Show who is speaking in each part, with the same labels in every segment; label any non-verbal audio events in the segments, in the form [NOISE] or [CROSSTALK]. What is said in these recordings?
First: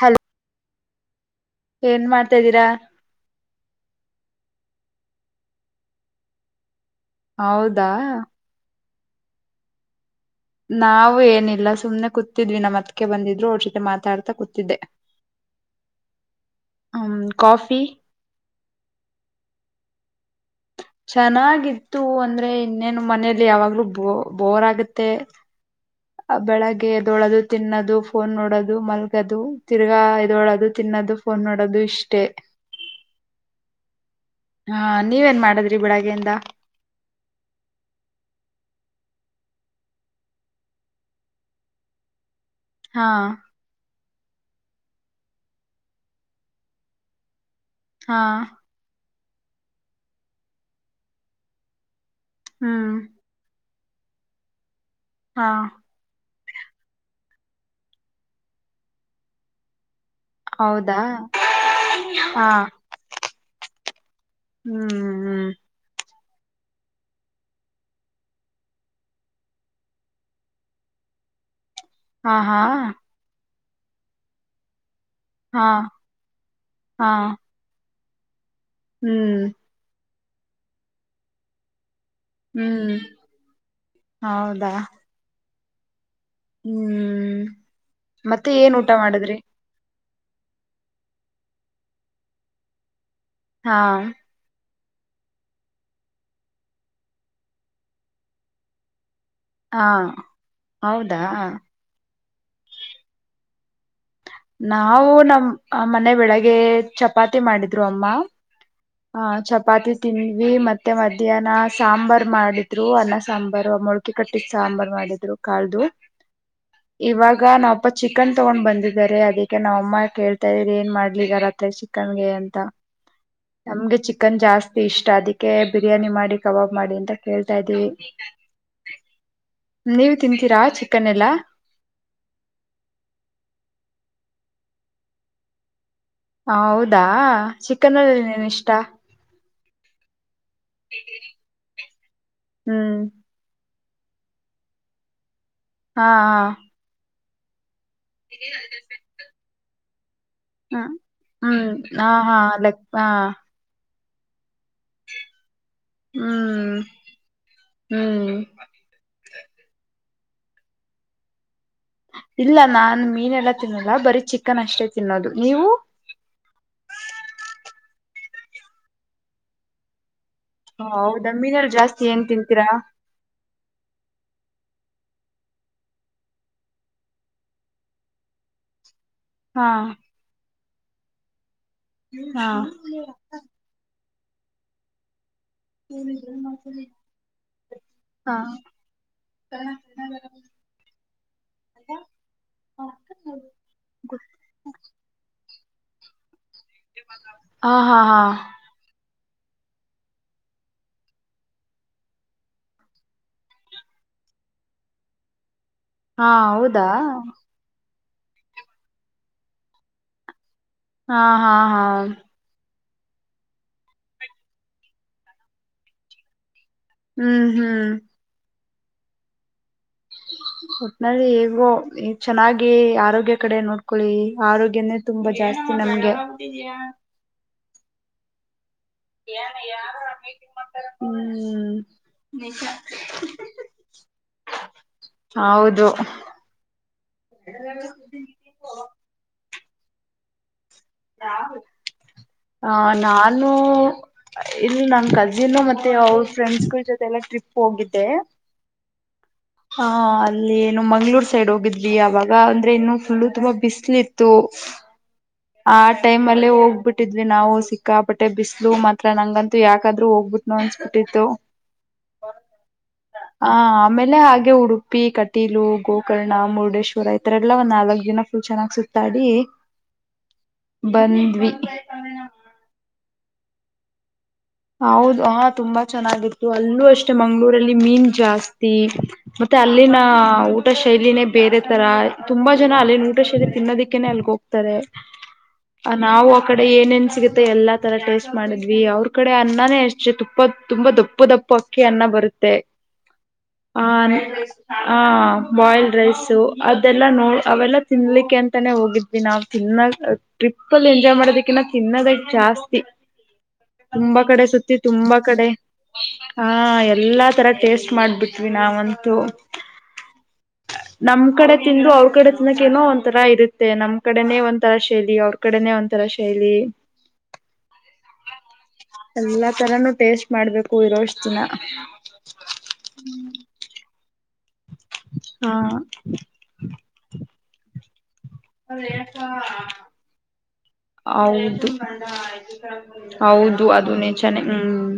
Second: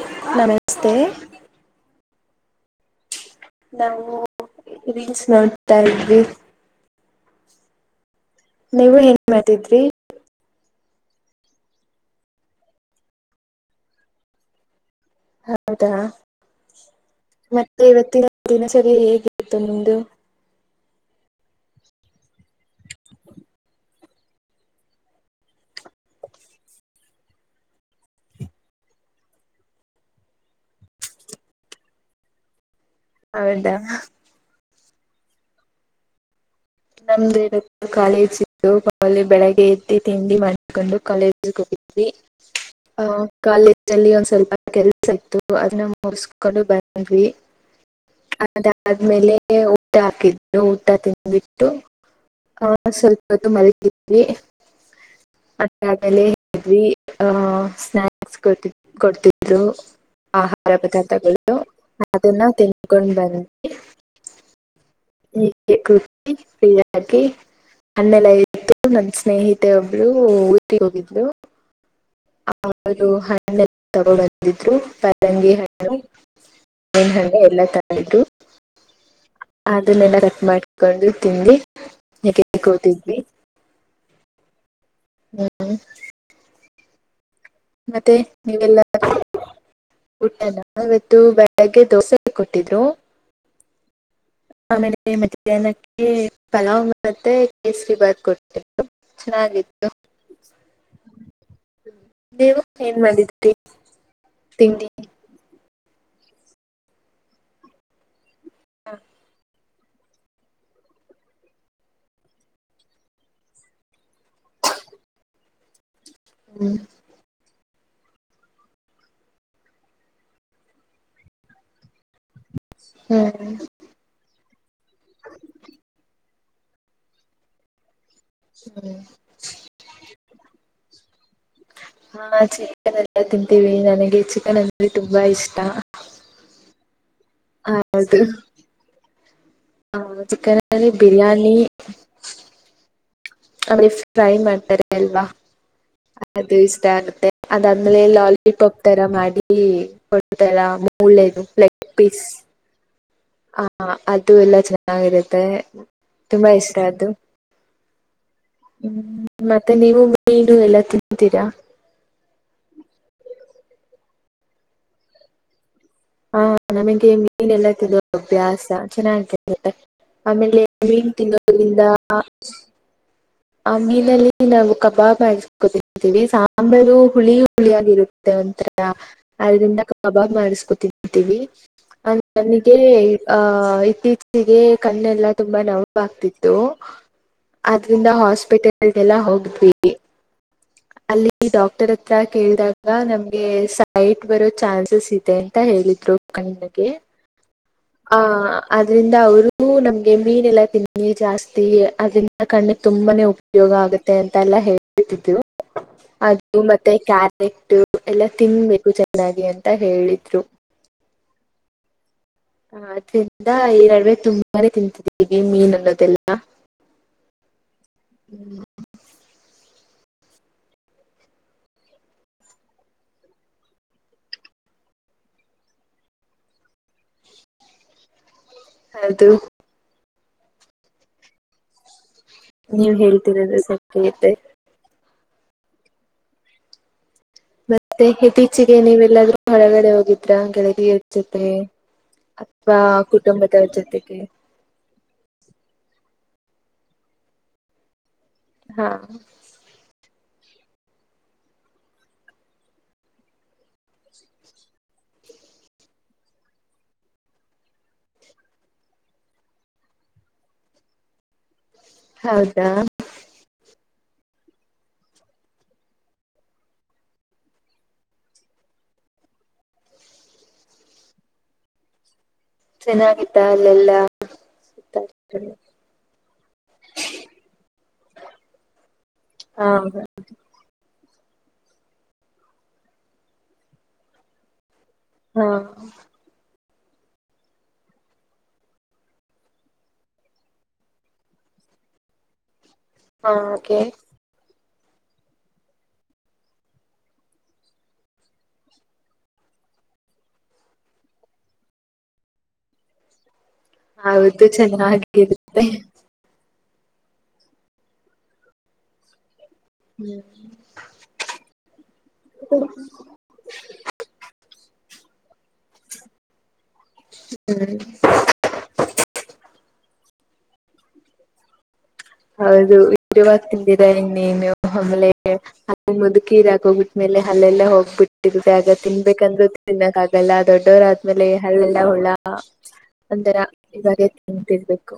Speaker 1: Hello
Speaker 2: ನಮಸ್ತೆ
Speaker 1: ಏನ್ ಮಾಡ್ತಾಿದ್ದೀರಾ
Speaker 2: ನಾವು ರೀಲ್ಸ್ ನೋಡ್ತಾ ಇದಿದ್ವಿ
Speaker 1: ಹೌದಾ
Speaker 2: ನೀವು ಹೆಂಗ ಮಾಡ್ತಿದ್ರಿ
Speaker 1: ನಾವ ಏನಿಲ್ಲ ಸುಮ್ನೆ ಕೂತಿದ್ವಿ ನಮ್ಮ ಮತ್ಕ್ಕೆ ಬಂದಿದ್ರು ಅವ್ರ ಜೊತೆ ಮಾತಾಡ್ತಾ ಕೂತಿದ್ದೆ
Speaker 2: ಹೌದಾ
Speaker 1: ಹ್ಮ
Speaker 2: ಮ
Speaker 1: ಕಾಫಿ
Speaker 2: ಇವ ದಿನಸರಿ ಹೇಗೆಿತ್ತು ನಿಂದು
Speaker 1: ಚೆನ್ನಾಗಿತ್ತು ಒಂದ ಅೆ ಇನ್ನೇನು ಮನೆಯಲ್ಲಿ ಯಾವಾಗ್ಲೂ ಬೋ ಬೋರ್ ಆಗತ್ತೆ ಬೆಳಗ್ಗೆ ಎದೋಳದು ತಿನ್ನೋದು ಫೋನ್ ನೋಡೋದು ಮಲ್ಗೋದು ತಿರ್ಗಾ ಎದೋಳದು ತಿನ್ನೋದು ಫೋನ್ ನೋಡೋದು ಇಷ್ಟೇ
Speaker 2: ಹೌದಾ
Speaker 1: ಹಾ ನೀವೇನ್ ಮಾಡದ್ರಿ ಬೆಳಗ್ಗೆಯಿಂದ
Speaker 2: ನಮ್ದು ಇ ಕಾಲೇಜ್ ಇದ್ದುಲ್ಲಿ ಬೆಳಗ್ಗೆ ಎದ್ದಿ ತಿಂಡಿ ಮಾಡಕೊಂಡು ಕಾಲೇಜಗೆ ಹೋಗಿದ್ವಿ ಹ
Speaker 1: ಹಾ
Speaker 2: ಕಾಲೇಜ ಲ್ಲಿ ಒಂದ್ ಸ್ವಲ್ಪ ಕೆಲ್ಸ ಇತ್ತು ಅದನ್ನ ಮುರ್ಸ್ಕೊಂಡು ಬಂದ್ವಿ
Speaker 1: ಹಾ
Speaker 2: ಆಮೇಲೆ ಊಟ ಹಾಕಿದ್ದು ಊಟ ತಿನ್ಬಿಟ್ಟು ಹ ಹ
Speaker 1: ಹ್ಮ್
Speaker 2: ಸ್ವಲ್ಪತ್ತು ಮರಿ ಬಿಿ
Speaker 1: ಹಾ
Speaker 2: ಅಷ್ಟಾಗಲೆ ಅಿ ಆಹ ಸ್ನಾಯಕ್ಸ್ ಕೊಡ್ತ ಕೊಡ್ತಿದ್ರು ಆಹಾರ
Speaker 1: ಹೌದಾ
Speaker 2: ಪದಾರ್ಥಗಳು ಅದನ್ನ
Speaker 1: ಹಾ
Speaker 2: ತಿನ್ಕೊಂಡ್ ಬನ್ನಿ
Speaker 1: ಹ್ಮ್
Speaker 2: ಈ
Speaker 1: ಹ್ಮ್
Speaker 2: ೀ ಹಾಕಿ ನ್ಣೆಲ್ಲ ಇತ್ತು ನನ್ ಸ್ನೇಹಿತೆ ಒಬ್ರು ಊಟಿಗೆ ಹೋಗಿದ್ರು
Speaker 1: ಹಾ ಹಾ
Speaker 2: ತಗೊ ಬಂದಿದ್ರು ತಂಗಿ
Speaker 1: ಹಾ
Speaker 2: ಹಣ್ಣು
Speaker 1: ಹಾ
Speaker 2: ಹಣ್ಣು ಎಲ್ಲ ತ [UNINTELLIGIBLE]
Speaker 1: ಹ್ಮ್
Speaker 2: ಅದನ್ನೆಲ್ಲರ ಮಾಡ್ಕೊಂಡು ತಿಂಡಿ ಯಾಕೆ
Speaker 1: ಹ್ಮ್
Speaker 2: ಕೋತಿದ್ವಿ
Speaker 1: ಹೌದಾ
Speaker 2: ಹ್ಮ್
Speaker 1: ಹ್ಮ್ [INAUDIBLE] ಮತ್ತೆ ಏನ್ ಊಟ ಮಾಡಿದ್ರಿ
Speaker 2: ಊಟನಾ ಇವತ್ತು ಬೆಳಗ್ಗೆ ದೋಸೆ ಕೊಟ್ಟಿದ್ರು
Speaker 1: ಹಾ
Speaker 2: ಆಮೇಲೆ ಮಧ್ಯಾಹ್ನಕ್ಕೆ ಪಲಾವ್ ಮತ್ತೆ ಕೇಸರಿ ಬಾತ್ ಕೊಟ್ಟತ್ತು
Speaker 1: ಹಾ [INAUDIBLE] ಹೌದಾ
Speaker 2: ನೀವು ಏನ್ ಮಾಡಿದ್ರಿ ತಿಂಡಿ
Speaker 1: ನಾವು ನಮ್ಮ್ ಆ ಮನೆ ಬೆಳಗ್ಗೆ ಚಪಾತಿ ಮಾಡಿದ್ರು ಅಮ್ಮ ಹಾ ಚಪ್ಪಾತಿ ಚಪಾತಿ ತಿಂದ್ವಿ ಮತ್ತೆ ಮಧ್ಯಾಹ್ನ ಸಾಂಬಾರ್ ಮಾಡಿದ್ರು ಅನ್ನ ಸಾಂಬಾರ್ ಮೊಳ್ಕೆ ಕಟ್ಟಿದ ಸಾಂಬಾರ್ ಮಾಡಿದ್ರು ಕಾಳ್ದು
Speaker 2: ಹ್ಮ್
Speaker 1: ಇವಾಗ ಅಪ್ಪ ಚಿಕನ್ ತೊಗೊಂಡ್ ಬಂದಿದಿದ್ದಾರೆ ಅದಕ್ಕೆ ನಾವು ಅಮ್ಮ ಕೇಳ್ತಾ ಇದಿದ್ದಾರೆ ಏನ್ ಮಾಡ್ಲಿ ರಾತ್ರೆ ಚಿಕನ್ಗೆ ಅಂತ
Speaker 2: ಹ್ಮ್
Speaker 1: ನಮ್ಗೆ ಚಿಕನ್ ಜಾಸ್ತಿ ಇಷ್ಟ ಅದಕ್ಕೆ ಬಿರಿಯಾನಿ ಮಾಡಿ ಕಬಾಬ್ ಮಾಡಿ ಅಂತ ಕೇಳ್ತಾ ಇದ್ವಿ ನೀವು ತಿಂತೀರಾ ಚಿಕ್ಕನ್ ಚಿಕನೆಲ್ಲ
Speaker 2: ಹಾ ಚಿಕನ್ ಎಲ್ಲಾ ತಿಂತೀವಿ ನನಗೆ ಚಿಕನ್ ಅಂದ್ರೆ ತುಂಬಾ ಇಷ್ಟ
Speaker 1: ಹಾ ಹೌದ ಚಿಕನ್ ಅಲ್ಲಿ ಏನ್ ಇಷ್ಟ
Speaker 2: ಹಾ ಚಿಕನ್ ಬಿರಿಯಾನಿ
Speaker 1: ಹ್ಮ್
Speaker 2: ಅಂದ್ರೆ ಫ್ರೈ ಮಾಡ್ತಾರೆ ಅಲ್ವಾ
Speaker 1: ಹಾ ಹಾ
Speaker 2: ಅದು ಇಷ್ಟ ಆಗುತ್ತೆ [UNINTELLIGIBLE] ಆದ್ಮೇಲೆ ಲಾಲಿಪಾಪ್ ತರ ಮಾಡಿ ಈ [UNINTELLIGIBLE] ಎಲ್ಲ
Speaker 1: ಹ್ಮ
Speaker 2: ಮೂಳೆದು
Speaker 1: ಹ್ಮ್
Speaker 2: ಲೆಗ್
Speaker 1: ಹಾ
Speaker 2: ಪೀಸ್
Speaker 1: ಹಾ ಲಕ್ ಹಾ
Speaker 2: ಹ ಅದು ಎಲ್ಲ ಚೆನ್ನಾಗಿರುತ್ತೆ ತುಂಬಾ
Speaker 1: ಹ್ಮ್
Speaker 2: ಇಷ್ಟ
Speaker 1: ಹ್ಮ್
Speaker 2: ಅು್ಮ ಮತ್ತೆ ನೀವು ಏನು ಎಲ್ಲ ತಿಂತೀರಾ
Speaker 1: ಇಲ್ಲ ನಾನನ್ ಮೀನೆಲ್ಲಾ ತಿನ್ನಲ್ಲ ಬರೀ ಚಿಕನ್ ಅಷ್ಟೇ ತಿನ್ನೋದು ನೀವು
Speaker 2: ಹಾ ನಮಗೆ ನೀನ್ಲ್ತಿ ಅಭ್ಯಾಸ ಚೆನ್ನಾಗ ಆಮೇಲೆ ವೀನು
Speaker 1: ಹೌದಾ ಮೀನಲ್ಲಿ
Speaker 2: ತಿನ್ನೋದ್ರಿಂದ
Speaker 1: ಜಾಸ್ತಿ ಏನ್ ತಿಂತೀರಾ
Speaker 2: ಆ ಮೀನಲ್ಲಿ ನಾವು ಕಬಾಬ್ ಹಾಕೊತಿದ್ದೀವಿ ಸಾಂಬಾರು ಹುಳಿ ಹುಳಿಯಾಗಿರುತ್ತೆ ಒಂಥರ
Speaker 1: ಹಾ
Speaker 2: ಅದ್ರಿಂದ ಕಬಾಬ್ ಮಾರಿಸ್ಕೊತ ವಿ
Speaker 1: ಹಾ
Speaker 2: ನನಗೆ ಆ ಇತ್ತೀಚ ಿಗೆ ಕಣ್ಣೆಲ್ಲ ತುಂಬಾ ನೋಾಗಗ್ತಿತ್ತು ಆದ್ರಿಂದ
Speaker 1: ಹಾ
Speaker 2: ಹಾಸ್ಪಿಟಲ್ದೆಲ್ಲ ಹೋಗದ್ವಿ ಅಲ್ಲಿ ಡಾಕ್ಟರ್ ಹತ್ರ ಕೇಳಿದಾಗ ನಮ್ಗೆ ಸೈಟ್ ಬರೋ ಚಾನ್ಸಸ್ ಇದೆ ಅಂತ ಹೇಳಿದ್ರು
Speaker 1: ಹಾ ಹಾ ಹಾ
Speaker 2: ಆ
Speaker 1: ಹಾ
Speaker 2: ಅದ್ರಿಂದ ಅವರು ನಮ್ಗೆ ಮೀನ್ ಎಲ್ಲ ತಿನ್ನಿ ಜಾಸ್ತಿ ಅದ್ರಂದ ಕಣ್ಣಿಗೆ ತುಂಬಾನೇ ಉಪಯೋಗ ಆಗುತ್ತೆ ಅಂತ ಎಲ್ಲ ಹೇಳ್ತಿದ್ರು ಅದು
Speaker 1: ಹೌದಾ
Speaker 2: ಮತ್ತೆ ಕ್ಯಾರೆಟ್ ಎಲ್ಲಾ ತಿನ್ಬೇಕು ಚೆನ್ನಾಗಿ ಅಂತ ಹೇಳಿದ್ರು
Speaker 1: ಹಾ ಹಾ ಹಾ
Speaker 2: ಹ ಅದ್ರಿಂದ ಈರಡವೆ ತುಂಬಾನೇ ತಿಂತಿದ್ದೀವಿ ಮೀನ್ ಅನ್ನೋದೆಲ್ಲ
Speaker 1: ಹ್ಮ್ ಹ್ಮ್. ಒಟ್ನ ಈಗೋ ಈ ಚೆನ್ನಾಗಿ ಆರೋಗ್ಯ ಕಡೆ ನೋಡ್ಕೊಳ್ಳಿ ಆರೋಗ್ಯನೇ ತುಂಬಾ ಜಾಸ್ತಿ ನಮ್ಗೆ
Speaker 2: ಅದು
Speaker 1: ಏನ ಯಾರು ಅಮ ಹ್ಮ್
Speaker 2: ನೀವ್ ಹೇಳ್ತೀರದು್ರೆ ಸತ್ಯತ್ತೆ
Speaker 1: ಹೌದು
Speaker 2: ಮತ್ತೆ ಇತ್ತೀಚೆಗೆ ನೀವೆಲ್ಲಾದ್ರೂ. ಹೊರಗಡೆ ಹೋಗಿದ್ರಾ ಗೆಳತಿ.
Speaker 1: ಅ ನಾನು
Speaker 2: ಕುಟುಂಬದವ್ರ ಜೊತೆಗೆ
Speaker 1: ಇಲ್ಲಿ ನನ್ ಕಜಿನ್ ಮತ್ತೆ ಅವ್ರು ಫ್ರೆಂಡ್ಸ್ ಗಳ ಜೊತೆ ಎಲ್ಲ ಟ್ರಿಪ್ ಹೋಗಿದ್ದೆ.
Speaker 2: ಹಾ.
Speaker 1: ಆ ಅಲ್ಲಿ ಏನು ಮಂಗ್ಳೂರ್ ಸೈಡ್ ಹೋಗಿದ್ವಿ ಅವಾಗ ಅಂದ್ರೆ ಇನ್ನು ಫುಲ್ಲು ತುಂಬಾ ಬಿಸಿಲು ಇತ್ತು. ಆ ಟೈಮ್ ಅಲ್ಲಿ ಹೋಗ್ಬಿಟ್ಟಿದ್ವಿ ನಾವು ಸಿಕ್ಕಾಪಟ್ಟೆ ಬಿಸಲು ಮಾತ್ರ ನಂಗಂತೂ ಯಾಕಾದ್ರು ಹೋಗ್ಬಿಟ್ನೋ ಅನ್ಸ್ಬಿಟ್ಟಿತ್ತು.
Speaker 2: ಹೌದಾ.
Speaker 1: ಆ ಆಮೇಲೆ ಹಾಗೆ ಉಡುಪಿ ಕಟೀಲು ಗೋಕರ್ಣ ಮುರುಡೇಶ್ವರ ಇತರೆ ಎಲ್ಲಾ ಒಂದ್ ನಾಲ್ಕು ದಿನ ಫುಲ್ ಚೆನ್ನಾಗಿ ಸುತ್ತಾಡಿ. ಬಂದ್ವಿ.
Speaker 2: ಚೆನ್ನಾಗಿತ್ತಾ ಅಲ್ಲೆಲ್ಲಾ.
Speaker 1: ಹೌದು ಹ ತುಂಬಾ ಚೆನ್ನಾಗಿತ್ತು ಅಲ್ಲೂ ಅಷ್ಟೆ ಮಂಗ್ಗಳೂರಲ್ಲಿ ಮೀನ್ ಜಾಸ್ತಿ ಮತ್ತೆ ಅಲ್ಲಿನ
Speaker 2: ಹಾ
Speaker 1: ಊಟ. ಶೈಲಿನೇ ಬೇರೆ ತರ ತುಂಬಾ ಜನ ಅಲ್ಲಿ ಊಟ ಶೈಲಿ ತಿನ್ನೋದಿಕ್ಕೇನೆ ಅಲ್ಲಿಗೆ ಹೋಗ್ತಾರೆ.
Speaker 2: ಹಾ.
Speaker 1: ನಾವು ಆ ಕಡೆ ಏನೇನ್ ಸಿಗುತ್ತೆ ಎಲ್ಲಾ ತರ ಟೇಸ್ಟ್ ಮಾಡಿದ್ವಿ ಅವ್ರು. ಆ ಕಡೆ ಅನ್ನನೇ ಅಷ್ಟೇ ತುಪ್ಪ ತುಂಬಾ ದಪ್ಪಾ ದಪ್ಪಾ ಅಕ್ಕಿ ಅನ್ನ ಬರುತ್ತೆ.
Speaker 2: ಹಾಗೆ
Speaker 1: ಹಾ. ಹ ಬಾಯ್ಲ್ಡ್ ರೈಸು ಅದೆಲ್ಲಾ ನೋಡ್ ಅವೆಲ್ಲ ತಿನ್ಲಿಕ್ಕೆ ಅಂತಾನೇ ಹೋಗಿದ್ವಿ ನಾವ್ ತಿನ್ನ ಟ್ರಿಪ್ ಅಲ್ಲಿ ಎಂಜಾಯ್ ಮಾಡದಕಿನ್ನ ತಿನ್ನೋದೇ ಜಾಸ್ತಿ. ತುಂಬಾ ಕಡೆ
Speaker 2: ಹೌದು
Speaker 1: ಸುತ್ತಿ ತುಂಬಾ ಕಡೆ.
Speaker 2: ಚೆನ್ನಾಗಿರುತ್ತೆ
Speaker 1: ಆ ಎಲ್ಲಾ ತರ ಟೇಸ್ಟ್ ಮಾಡ್ಬಿಟ್ವಿ ನಾವಂತೂ.
Speaker 2: ಹ್ಮ್
Speaker 1: ನಮ್ ಕಡೆ ತಿಂದ್ರು ಅವ್ರ ಕಡೆ ತಿನ್ನೋಕೆ ಏನೋ ಒಂಥರ ಇರುತ್ತೆ ನಮ್ ಕಡೆನೇ ಒಂದು. ತರ ಶೈಲಿ ಅವ್ರ ಕಡೆನೇ ಒಂತರ ಶೈಲಿ.
Speaker 2: ಹ್ಮ್. [INAUDIBLE]
Speaker 1: ಎಲ್ಲಾ ತರಾನು ಟೇಸ್ಟ್ ಮಾಡ್ಬೇಕು ಇರೋಷ್ಟು ದಿನ.
Speaker 2: ಹೌದು ವಿವರವಾಗಿ ತಿಂದಿರಾ ಇನ್ನೇನು. ಆಮೇಲೆ
Speaker 1: ಹಾ
Speaker 2: ಅ ಮುದ್ಕಿರ ಹಾಕೋಗ್ಬಿಟ್ಟ್ಮೇಲೆ ಹಲ್ಲೆಲಾ ಹೋಗ್ಬಿಟ್ಟು. ಆಗ ತಿನ್ಬೇಕಂದ್ರರು ತಿನ್ನಕ್ ಆಗಲ್ಲ ದೊಡ್ಡವರ ಆದ್ಮೇಲೆ
Speaker 1: ಹೌದು
Speaker 2: ಹಲ್ಲೆಲ್ಲ ಹುಳ ಒಂದು ತರ
Speaker 1: ಹೌದು ಅದು
Speaker 2: ಇವಾಗೇ
Speaker 1: ನಿಜಾನೆ ಹ್ಮ್
Speaker 2: ತಿನ್ಂತರ್ಬೇಕು.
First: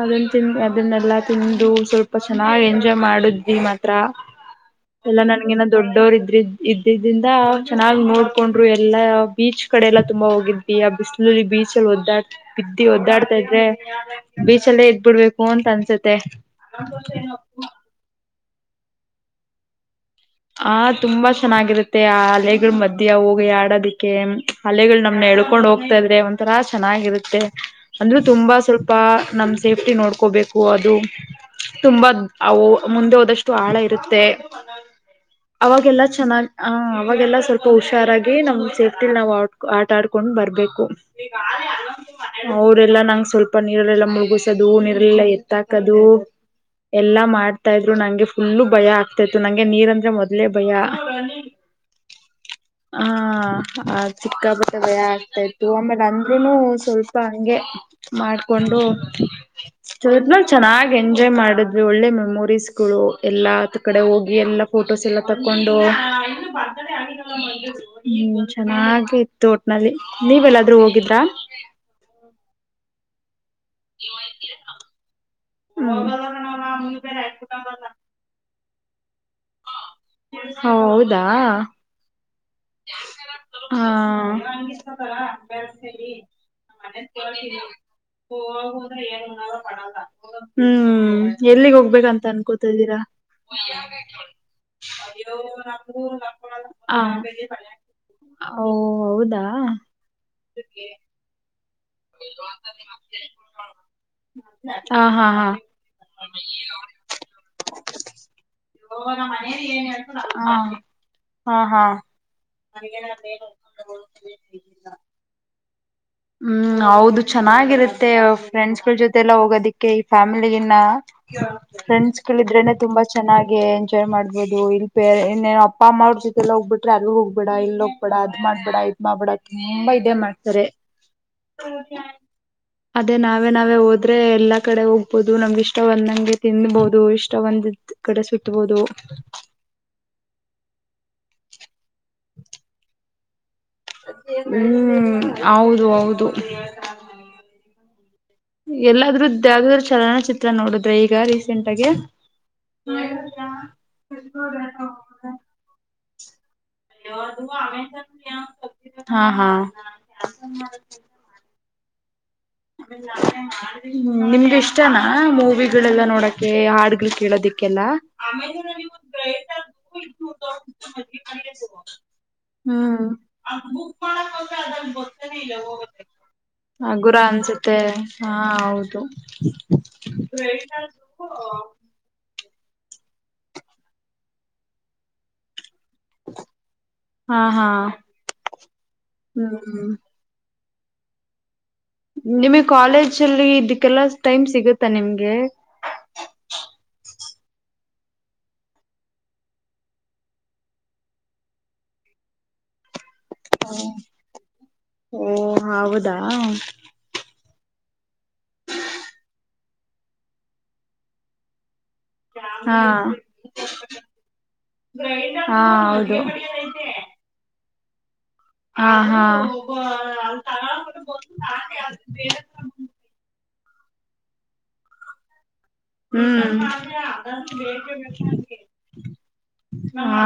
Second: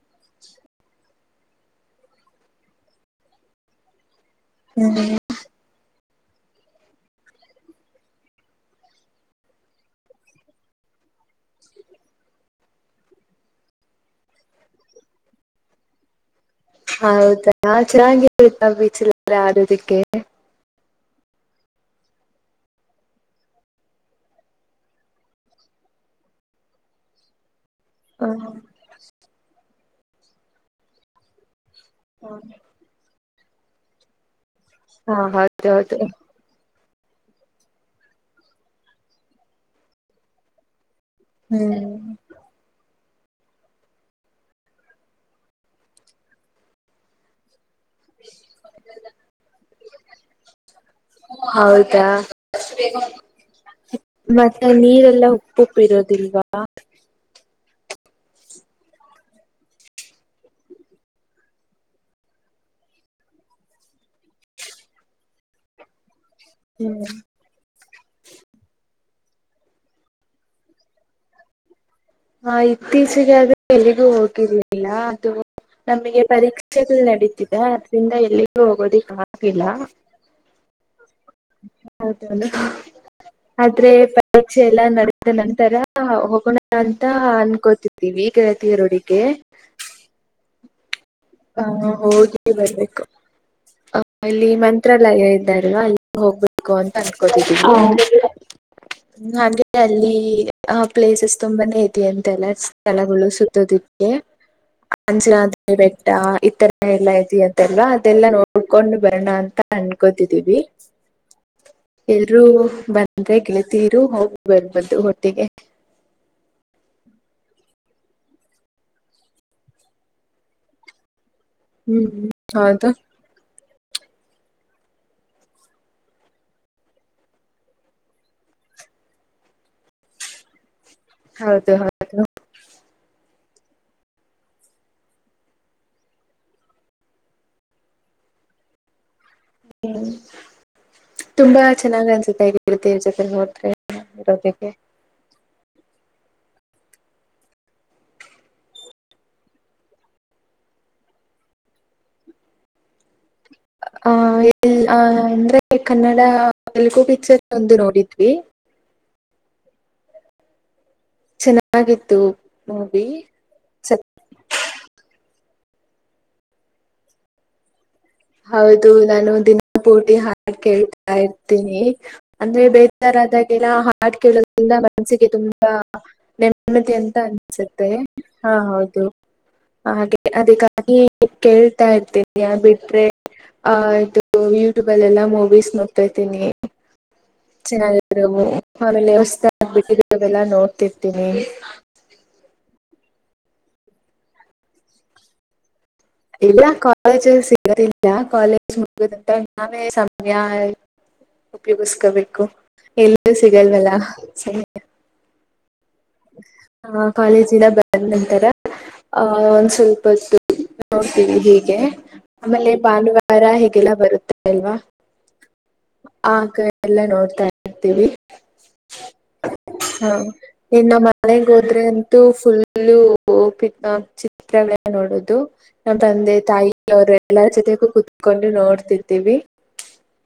Speaker 1: ಅದನ್ ತಿನ್ ಅದನ್ನೆಲ್ಲಾ ತಿಂದು ಸ್ವಲ್ಪ ಚೆನ್ನಾಗ್ ಎಂಜಾಯ್ ಮಾಡುದ್ವಿ ಮಾತ್ರ.
Speaker 2: ಹ್ಮ್
Speaker 1: ಎಲ್ಲ ನನಗಿನ್ನಾ. ದಡ್ಡೋರ್ ಇದ್ರ್ ಇದ್ದ್ರಿಂದ ಚೆನ್ನಾಗ್ ನೋಡ್ಕೊಂಡ್ರು ಎಲ್ಲಾ ಬೀಚ್ ಕಡೆ ಎಲ್ಲಾ ತುಂಬಾ ಹೋಗಿದ್ವಿ ಆ ಬಿಸಿಲಲ್ಲಿ ಬೀಚ್ ಅಲ್ಲಿ ಒದ್ದಾಡ್ ಬಿದ್ದಿ ಒದ್ದಾಡ್ತಾ ಇದ್ರೆ ಬೀಚಲ್ಲೇ ಇದದ್ಬಿಡ್ಬೇಕು ಅಂತ ಅನ್ಸುತ್ತೆ.
Speaker 2: ಹೌದ ಚೆನ್ನಾಗಿತ್ತಾ. ಬೀಚಿಲ್ಲಲ್ಲ [UNINTELLIGIBLE] ಆಡೋದಕ್ಕೆ.
Speaker 1: ಆ ತುಂಬಾ ಚೆನ್ನಾಗಿರುತ್ತೆ ಆ ಹಲೆಗಳ ಮಧ್ಯ ಹೋಗಿ ಆಡೋದಿಕ್ಕೆ ಹಲೆಗಳು ನಮ್ನ ಎಳ್ಕೊಂಡ್ ಹೋಗ್ತಾ ಇದ್ರೆ ಒಂಥರಾ ಚೆನ್ನಾಗಿರುತ್ತೆ. ಅಂದ್ರೂ ತುಂಬಾ ಸ್ವಲ್ಪ ನಮ್ಮ್. ಸೇಫ್ಟಿ ನೋಡ್ಕೋಬೇಕು ಅದು. ತುಂಬಾ ಅವು
Speaker 2: ಹಾ
Speaker 1: ಮುಂದೆ ಹೋದಷ್ಟು. ಆಳ ಇರುತ್ತೆ
Speaker 2: ಹಾ ಹೌದು ಹೌದು
Speaker 1: ಹ ಅವಾಗೆಲ್ಲ ಸ್ವಲ್ಪ ಹುಷಾರಾಗಿ ನಮ್ ಸೇಫ್ಟಿಲಿ ನಾವು ಆ ಆಟ ಆಡ್ಕೊಂಡ್ ಬರ್ಬೇಕು ಅವರೆಲ್ಲಾ
Speaker 2: ಹ್ಮ್
Speaker 1: ನಂಗ್ ಸ್ವಲ್ಪ ನೀರಲ್ಲಲ್ಲ ಮುಳುಗಸದು ನೀರಲ್ಲಲ್ಲ ಎತ್ತಾಕದು ಎಲ್ಲಾ ಮಾಡ ಇದ್ರು ನಂಗೆ ಫುಲ್ಲು ಭಯ ಆಗ್ತಾ ಇತ್ತು ನಂಗೆ ನೀರ್ ಅಂತ ಮೊದ್ಲೇ ಭಯ
Speaker 2: ಹೌದಾ
Speaker 1: ಆ ಆ ಚಿಕ್ಕ
Speaker 2: ಮತ್ತೆ
Speaker 1: ಬಟ್ಟೆ ಭಯ
Speaker 2: ನೀರೆಲ್ಲ
Speaker 1: ಆಗ್ತಾ ಇತ್ತು
Speaker 2: ಉಪ್ಪುಪ್ಪ
Speaker 1: ಆಮೇಲೆ
Speaker 2: ಇರೋದಿಲ್ವಾ
Speaker 1: ಅಂದ್ರನು ಸಹಿಸು ಗೆ ಮಾಡ್ಕೊಂಡು ಚ ಚೆನ್ನಾಗಿ ಎಂಜಾಯ್ ಮಾಡಿದ್ವಿ ಒಳ್ಳೆ ಮೆಮೊರೀಸ್ ಗಳು ಎಲ್ಲಾ ಕಡೆ ಹೋಗಿ ಎಲ್ಲ ಫೋಟೋಸ್ ಎಲ್ಲ ತಗೊಂಡು ನೀ ಬರ್ತಡೇ
Speaker 2: ಹ್ಮ್
Speaker 1: ಯಾರೀಗಮ ಹೋಗದು ಹ್ಮ್ ಚೆನ್ನಾಗಿ ಇತ್ತು ಒಟ್ನಲ್ಲಿ ನೀವೆಲ್ಲಾದ್ರೂ ಹೋಗಿದ್ರಾ
Speaker 2: ಆಯ್ತು ತೀಸರಿಯಾದು ಎಲ್ಲಿಗೂ ಹೋಗಿರ್ಲಿಲ್ಲ ಅದು ನಮಗೆ ಪರೀಕ್ಷೆಗಳು
Speaker 1: ಹ್ಮ್
Speaker 2: ನಡೀತಿದೆ ಅದ್ರಿಂದ ಎಲ್ಲಿಗೂ ಹೋಗೋದಿಕ್ ಆಗುತ್ತಿಲ್ಲ
Speaker 1: ಹಲೋ
Speaker 2: ಆದ್ರೆ ಪರೀಕ್ಷೆ
Speaker 1: ಹ್ಮ್
Speaker 2: ಎಲ್ಲಾ ನಡೆದ ನಂತರ ಹೋಗೋಣ ಅಂತ ಅನ್ಕೋತಿದ್ದೀವಿ ಗೆಳತಿಯರೊಡಗೆ
Speaker 1: ಹ್ಮ್ ಎಲ್ಲಿಗ್ ಹೋಗ್ಬೇಕಂತ ಅನ್ಕೋತಿದ್ದೀರಾ
Speaker 2: ಬರ್ಬೇಕು. ಆ ಇಲ್ಲಿ ಮಂತ್ರಾಲಯ ಇದೆ ಹ
Speaker 1: ಹ ಓ ಹೌದಾ
Speaker 2: ಅಂದೆ ಅಲ್ಲಿ ಪ್ಲೇಸಸ್ ತು ಬಂದೆ ಅಂತೆಲ್ಲ ಸ್ಥಳಗಳು ಸುತ್ತದಕ್ಕೆ
Speaker 1: ಹಾ ಹಾ ಹಾ
Speaker 2: ಅಂಜಿನ್ಯ ಈತರ ಎಲ್ಲಾಐ ಅಂತಲ್ವಾ ಅದೆಲ್ಲ ನೋಡ್ಕೊಂಡು ಬರೋಣ ಅಂತ
Speaker 1: ಹಾ
Speaker 2: ಅನ್ಕೋತಿದೀವಿ
Speaker 1: ಹಾ ಹಾ
Speaker 2: ಎರು ಬಂದ್ರೆ ಗೆಳತೀರು ಹೋಗಿ ಬರ್ಬು ಒಟ್ಟಿಗೆ
Speaker 1: ಹ್ಮ್ ಹೌದು ಚೆನ್ನಾಗಿರುತ್ತೆ ಫ್ರೆಂಡ್ಸ್ ಗಳ ಜೊತೆಗೆ ಹೋಗೋದಿಕ್ಕೆ ಈ ಫ್ಯಾಮಿಲಿಗನ್ನ ಫ್ರೆಂಡ್ಸ್
Speaker 2: ಹ್ಮ್
Speaker 1: ಇದ್ರೇನೆ
Speaker 2: ಹೌದು
Speaker 1: ತುಂಬಾ ಚೆನ್ನ ಹಾಗೆ ಎಂಜಾಯ್ ಮಾಡ್ಬೋುದು ಇಲ್ ಇನ್ನೇ ಅಪ್ಪ ಅಮ್ಮ ಅವ್ರ ಜೊತೆಲ್ಲ ಹೋಗ್ಬಿಟ್ರೆ ಅಲ್ ಹೋಗ್ಬೇಡ ಇ ಹೋಗ್ಬೇಡ ಅದ್ ಮಾಡ್ಬೇಡ ಇದ್ ಮಾಡ್ಬೇಡ ತುಂಬಾ ಇದೇ ಮಾಡ್ತಾರೆ
Speaker 2: ಹೌದು ಹೌದು
Speaker 1: ಅದೇ ನಾವೇ ನಾವೇ ಹೋದ್ರೆ ಎಲ್ಲಾ ಕಡೆ ಹೋಗ್ಬಹದು ನಮ್ಗೆ ಇಷ್ಟ ಒಂದಂಗೆ ತಿನ್ಬಹದು ಇಷ್ಟ ಒಂದ್ ಕಡೆ ಸುತ್ತಬಹುದು
Speaker 2: ಹ್ಮ್ ತುಂಬಾ ಚೆನ್ನಾಗ್ ಅನ್ಸುತ್ತೆ ಈ ಕೇಳ್ತೇವ ಜೊತೆ ನೋದ್ರೆ
Speaker 1: ಹ್ಮ್ ಹೌದು ಹೌದು ಎಲ್ಲಾದ್ರೂದ ಯ ಚಲನಚಿತ್ರ ನೋಡುದ್ರೆ ಈಗ ರೀಸೆಂಟ್ ಆಗಿ
Speaker 2: ಆ ಎ ಅಂದ್ರೆ ಕನ್ನಡ ಹ ತೆಲ್ಗು ಪಿಕ್ಚರ್
Speaker 1: ಅದು
Speaker 2: ಒಂದು
Speaker 1: ಆಮೇಲೆ
Speaker 2: ನೋಡಿದ್ವಿ
Speaker 1: ಹಾ ಹಾ
Speaker 2: ಚೆನ್ನಾಗಿತ್ತು ಮೂವಿ
Speaker 1: ಹ್ಮ ನಿಮ್ಗೆ ಇಷ್ಟನಾ ಕವಿಗಳೆಲ್ಲಾ ನೋಡಕೆ ಹಾಡ್ಗಳು ಕೇಳೋದಿಕ್ಕೆಲ್ಲ
Speaker 2: ಹೌದು ನಾನು ದಿನಪೂಟಿ ಹಾಡು ಕೇಳ್ತಾ ಇರ್ತೀನಿ ಅಂದ್ರೆ
Speaker 1: ಹ್ಮ್
Speaker 2: ಬೇಜಾರ ಆದಾಗೆಲ್ಲ ಹಾಡು ಕೇಳೋದ್ರಿಂದ ಮನಸ್ಸಿಗೆ ತುಂಬಾ ನೆಮ್ಮದಿ ಅಂತ ಅ ಅನ್ಸುತ್ತೆ ಹಾ ಹೌದು ಹಾಗೆ ಅದಕ್ಕ ಕೇಳ್ತಾ ಇರ್ತೀನೆ ಯಾನ್ ಬಿಟ್ರೆ ಆ ಇದು ಯೂಟ್ಯೂಬ್ ಅಲ್ಲೆಲ್ಲ ಮೂವೀಸ್ ನೋಡ್ ನಿ
Speaker 1: ಹಾ ಹಾ
Speaker 2: ಚೆನ್ನಾಗಿದವು ಆಮೇಲೆ ವ
Speaker 1: ಹ್ಮ್ ಹ್ಮ್
Speaker 2: ಆಗ್ಬಿಟ್ಟಿದರುಲ್ಲ ನೋಡ್ ರ್ತೀನಿ
Speaker 1: ಲ್ಲಿ ಇದಕ್ಕೆಲ್ಲ ಟೈಮ್ ಸಿಗುತ್ತಾ ನಿಮ್ಗೆ
Speaker 2: ಇಲ್ಲ ಕಾಲೇಜ ಸಿಗೋದಿಲ್ಲ ಕಾಲೇಜ್ ಮುಗದಂತ ನಾವೇ ಸಮಯ ಉಪಯೋಗಸ್ಕೋಬೇಕು. ಎಲ್ಲ ಸಿಗಲ್ವಲ್ಲ ಸರಿ
Speaker 1: ಓ ಹೌದಾ
Speaker 2: ಹ ಕಾಲೇಜ್ ದಿನ ಬಂದ ನಂತರ ಅಹ ಒಂದ ಸ್ವಲ್ಪ ಹೊತ್ತು ನೋಡ್ತೀವಿ ಹೀಗೆ ಆಮೇಲೆ
Speaker 1: ಹಾ
Speaker 2: ಭಾನುವಾರ ಹೇಗೆಲ್ಲ ಬರುತ್ತೆ ಅಲ್ವಾ
Speaker 1: ಹಾ
Speaker 2: ಆಗ
Speaker 1: ಹೌದು
Speaker 2: ಎಲ್ಲ ನೋಡ್ತಾರೆ ಇರ್ತೀವಿ
Speaker 1: ಹಾ ಹಾ
Speaker 2: ಇನ್ನು ಮನೆಗ್ ಹೋದ್ರೆ ಅಂತೂ ಫುಲ್ಲ ಪಿ ಆ ಚಿತ್ರಗಳ ನೋಡದು ನಾ ತಂದೆ
Speaker 1: ಹ್ಮ್
Speaker 2: ತಾಯಿ ಅವರು ಎಲ್ಲರ ಜೊತೆಗೂ ಕುೂತ್ಕೊಂಡು ನೋಡ್ತಿರ್ತೀವಿ
Speaker 1: ಹಾ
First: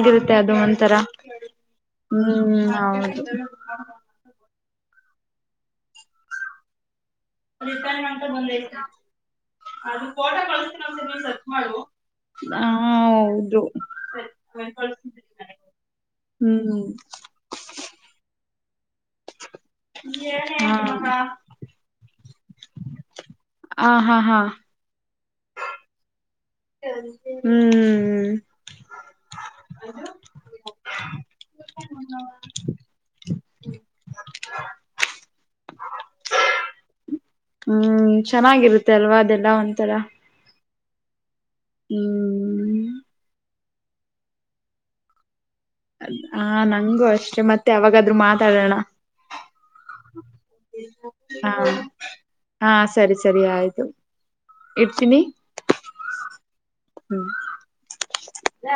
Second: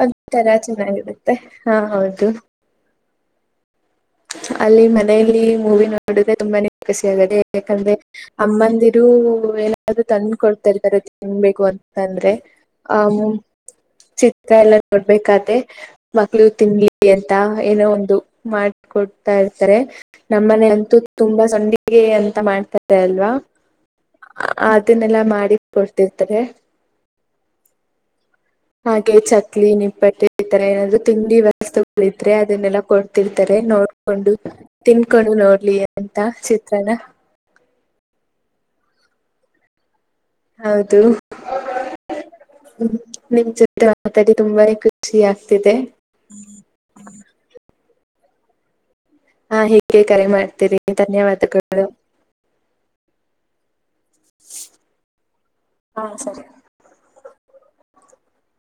Speaker 2: ಅ
Speaker 1: ಅದು
Speaker 2: ತರ
Speaker 1: ಒಂಥರ
Speaker 2: ಚೆನ್ನಾಗಿರುತ್ತೆ ಹಾ ಹೌದು
Speaker 1: ಹ್ಮ್ ಹೌದು ಹ
Speaker 2: ಅಲ್ಲಿ ಮನೆಯಲ್ಲಿ ಮೂವಿ ನೋಡುದ ತುಂಬಾನೇ ಸಿ ಆಗದೆ ಯಾಕಂದ್ರೆ ಅಮ್ಮಂದಿರು ಏನಾದರು ತಂದ್ಕೊಡ್ತಾ ಇರ್ತಾರೆ ತಿನ್ಬೇಕು ಅಂತಂದ್ರೆ ಆ
Speaker 1: ಹೌದು
Speaker 2: ಚಿತ್ರ ಎಲ್ಲ ನೋಡ್ಬೇಕಾದೆ ಮಕ್ಳು ತಿನ್ ಅಂತ ಏನೋ ಒಂದು ಮಾಡ ಕೊಟ್ ತ್ತ ನಮ್ಮನ ಅಂತೂ ತುಂಬಾ ಸಂಡಿಗೆ ಅಂತ ಮಾಡ್ತ ಅಲ್ವಾ
Speaker 1: ಹ ಹಾ ಹಾ
Speaker 2: ಲ್ಲ ಮಾಡಿ ಕೊಡ್ತವಿ
Speaker 1: ಹ್ಮ್
Speaker 2: ಹಾಗೆ ಚಕ್ಲಿ ನಿಪ್ಪಟ್ಟೆ ಈ ತರ ಏನಾದ್ರು ತಿಂಡಿ ವಸ್ತುಗಳ ಇದ್ರೆ ಅದನ್ನೆಲ್ಲಾ ಕೊಡ್ತಿರ್ತಾರೆ ನೋಡ್ ೊಂಡು ತಿನ್ಕೊಂಡು ನೋಡ್ಲಿ ಎಂತ ಚಿತ್ರನ
Speaker 1: ಹ್ಮ್ ಚೆನ್ನಾಗಿರುತ್ತೆ ಅಲ್ವಾ ಅದೆಲ್ಲಾ ಒಂಥರ
Speaker 2: ಹೌದು [INAUDIBLE]
Speaker 1: ಹ್ಮ್
Speaker 2: ಹ್ಮ್ ನಿಮ್ ಜೋತ್ [UNINTELLIGIBLE] ತುಂಬಾನೇ ಖುಷಿ ಆಗ್ತ
Speaker 1: ಆ ನಂಗೂ ಅಷ್ಟೆ ಮತ್ತೆ ಅವಾಗ ಆದ್ರರು ಮಾತಾಡೋಣ
Speaker 2: ಹಾ ಹೀಗೆ ಕರೆ ಮಾಡ್ತೀರಿ
Speaker 1: ಹಾ
Speaker 2: ಧನ್ಯವಾದಗಳು
Speaker 1: ಹಾ ಸರಿ ಸರಿ ಆಯ್ತು ಇಡ್ತೀನಿ [INAUDIBLE]
Speaker 2: ಹಾ ಸರಿ.
Speaker 1: ಹ್ಮ್ [UNINTELLIGIBLE]